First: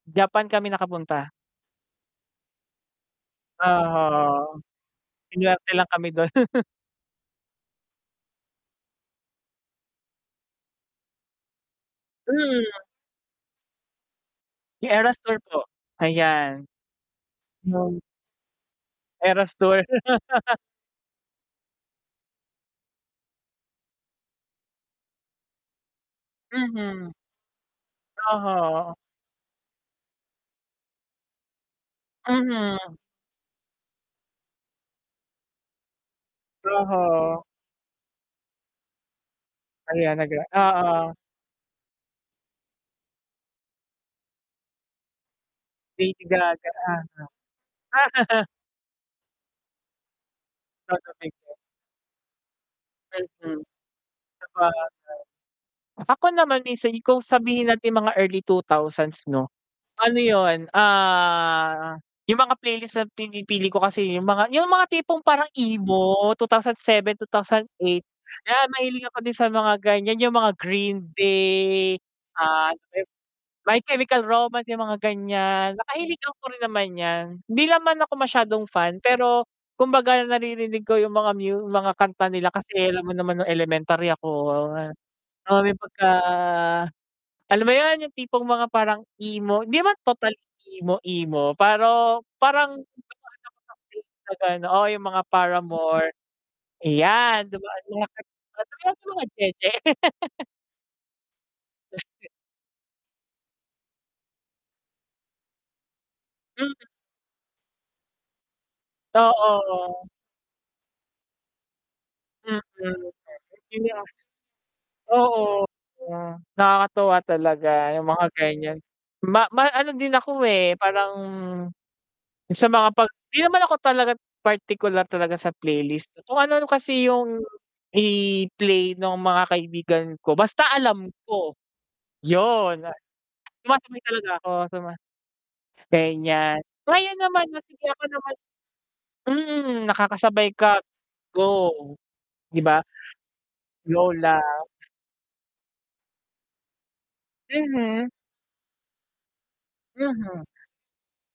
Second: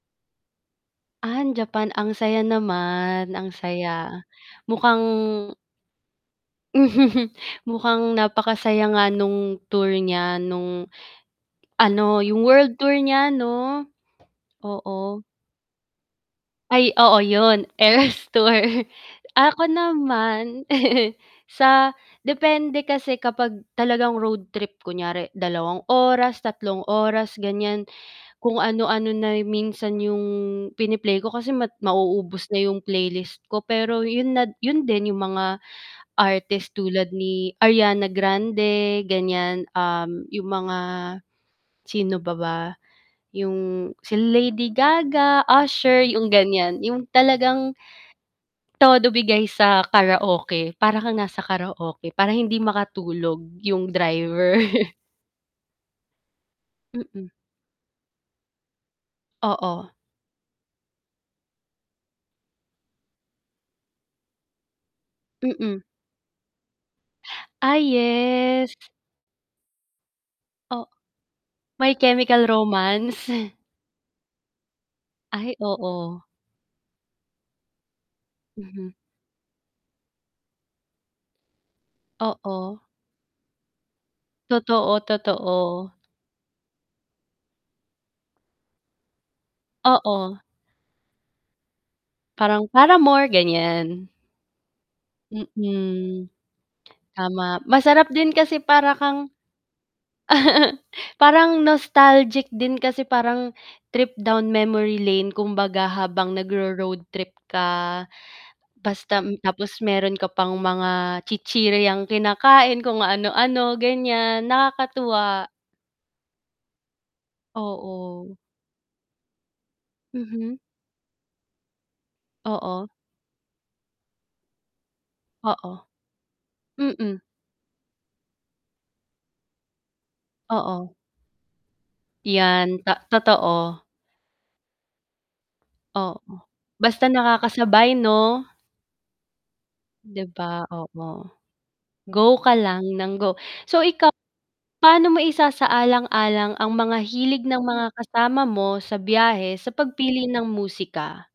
Japan kami nakapunta. An Japan, ang saya naman. Ang saya, Aha, mukhang inarte lang kami dun. mukhang napakasaya nga nung tour niya nung ano 'yung Mm. world tour niya 'no? 'Yung Eras Oo. tour po, ayan. Ay oo, 'yon Nung Eras tour. Eras Ako tour. naman sa depende kasi kapag talagang road trip, kunyari dalawang oras, tatlong Mhm, oras, ganiyan. Kung oho. ano-ano na minsan 'yong pini-play ko kasi ma mauubos na 'yong Mhm. playlist ko, pero 'yun na 'yun din 'yung mga artist tulad Oho. ni Ariana Grande, ganiyan, um, Ariana Grand 'yong mga, oo. sino pa ba? 'Yung si Lady Gaga, Usher, Lady 'yung Gaga, ganiyan, 'yung talagang uh-huh. Todo bigay sa karaoke, para kang Dadating nasa po. karaoke, para hindi makatulog Mhm, 'yung driver. sabagay. Ako naman minsan kung Mm. sabihin natin mga early 2000's 'no, Oo. ano 'yun, ah, 'yung mga playlist na pinipili ko kasi 'yung mga 'yung mga tipong parang Mm. emo, 2007, two thousand Ay, eight, 'yan yes. mahilig ako din sa mga ganiyan, 'yung mga O Green My Day, Chemical ah, Romance. My Chemical Romance 'yung mga Ay, ganiyan, oo. nakahiligan ko rin naman 'yan. Hindi ako masyadong Mhm. fan pero kumbaga naririnig ko 'yung mga mu mga kanta nila Oo. kasi alam mo naman nung elementary ako, Totoo, ah, may totoo. pagka alam mo 'yun 'yung tipong mga parang emo 'di naman total Oo. emo-emo pero Parang parang, Paramore, [unintelligible] ganiyan. oh, 'yung mga Paramore, Mm. ayan, Tama, dumaan din masarap [unintelligible] din kasi 'di para naman mga kang jeje. parang nostalgic din kasi parang trip down memory lane kumbaga habang Mhm. nagro-road trip ka, basta Oo, tapos o. meron ka pang mga chichiryang kinakain, kung Mm, ano-ano [unintelligible] ganiyan, nakakatuwa. oo, nakakatuwa talaga 'yung mga Oo. ganiyan, ma ma ano din ako, Mhm. eh, parang, sa Oo. mga 'pag hindi naman ako talaga partikular talaga sa Oo. playlist, kung ano-ano kasi Mm 'yung i-play nung mga kaibigan ko basta Oo. alam ko, 'Yan, 'yun ta totoo. sumasabay talaga ako suma Oo, ganiyan. basta Ngayon naman oh sige nakakasabay ako naman 'no? mm, 'Di nakakasabay ba, ka, oo, go go ka 'di ba. lang nang go. So ikaw, Lola. paano mo isasaalang-alang ang mga hilig ng mga Mhm. kasama mo sa biyahe sa pagpili Mhm. ng musika?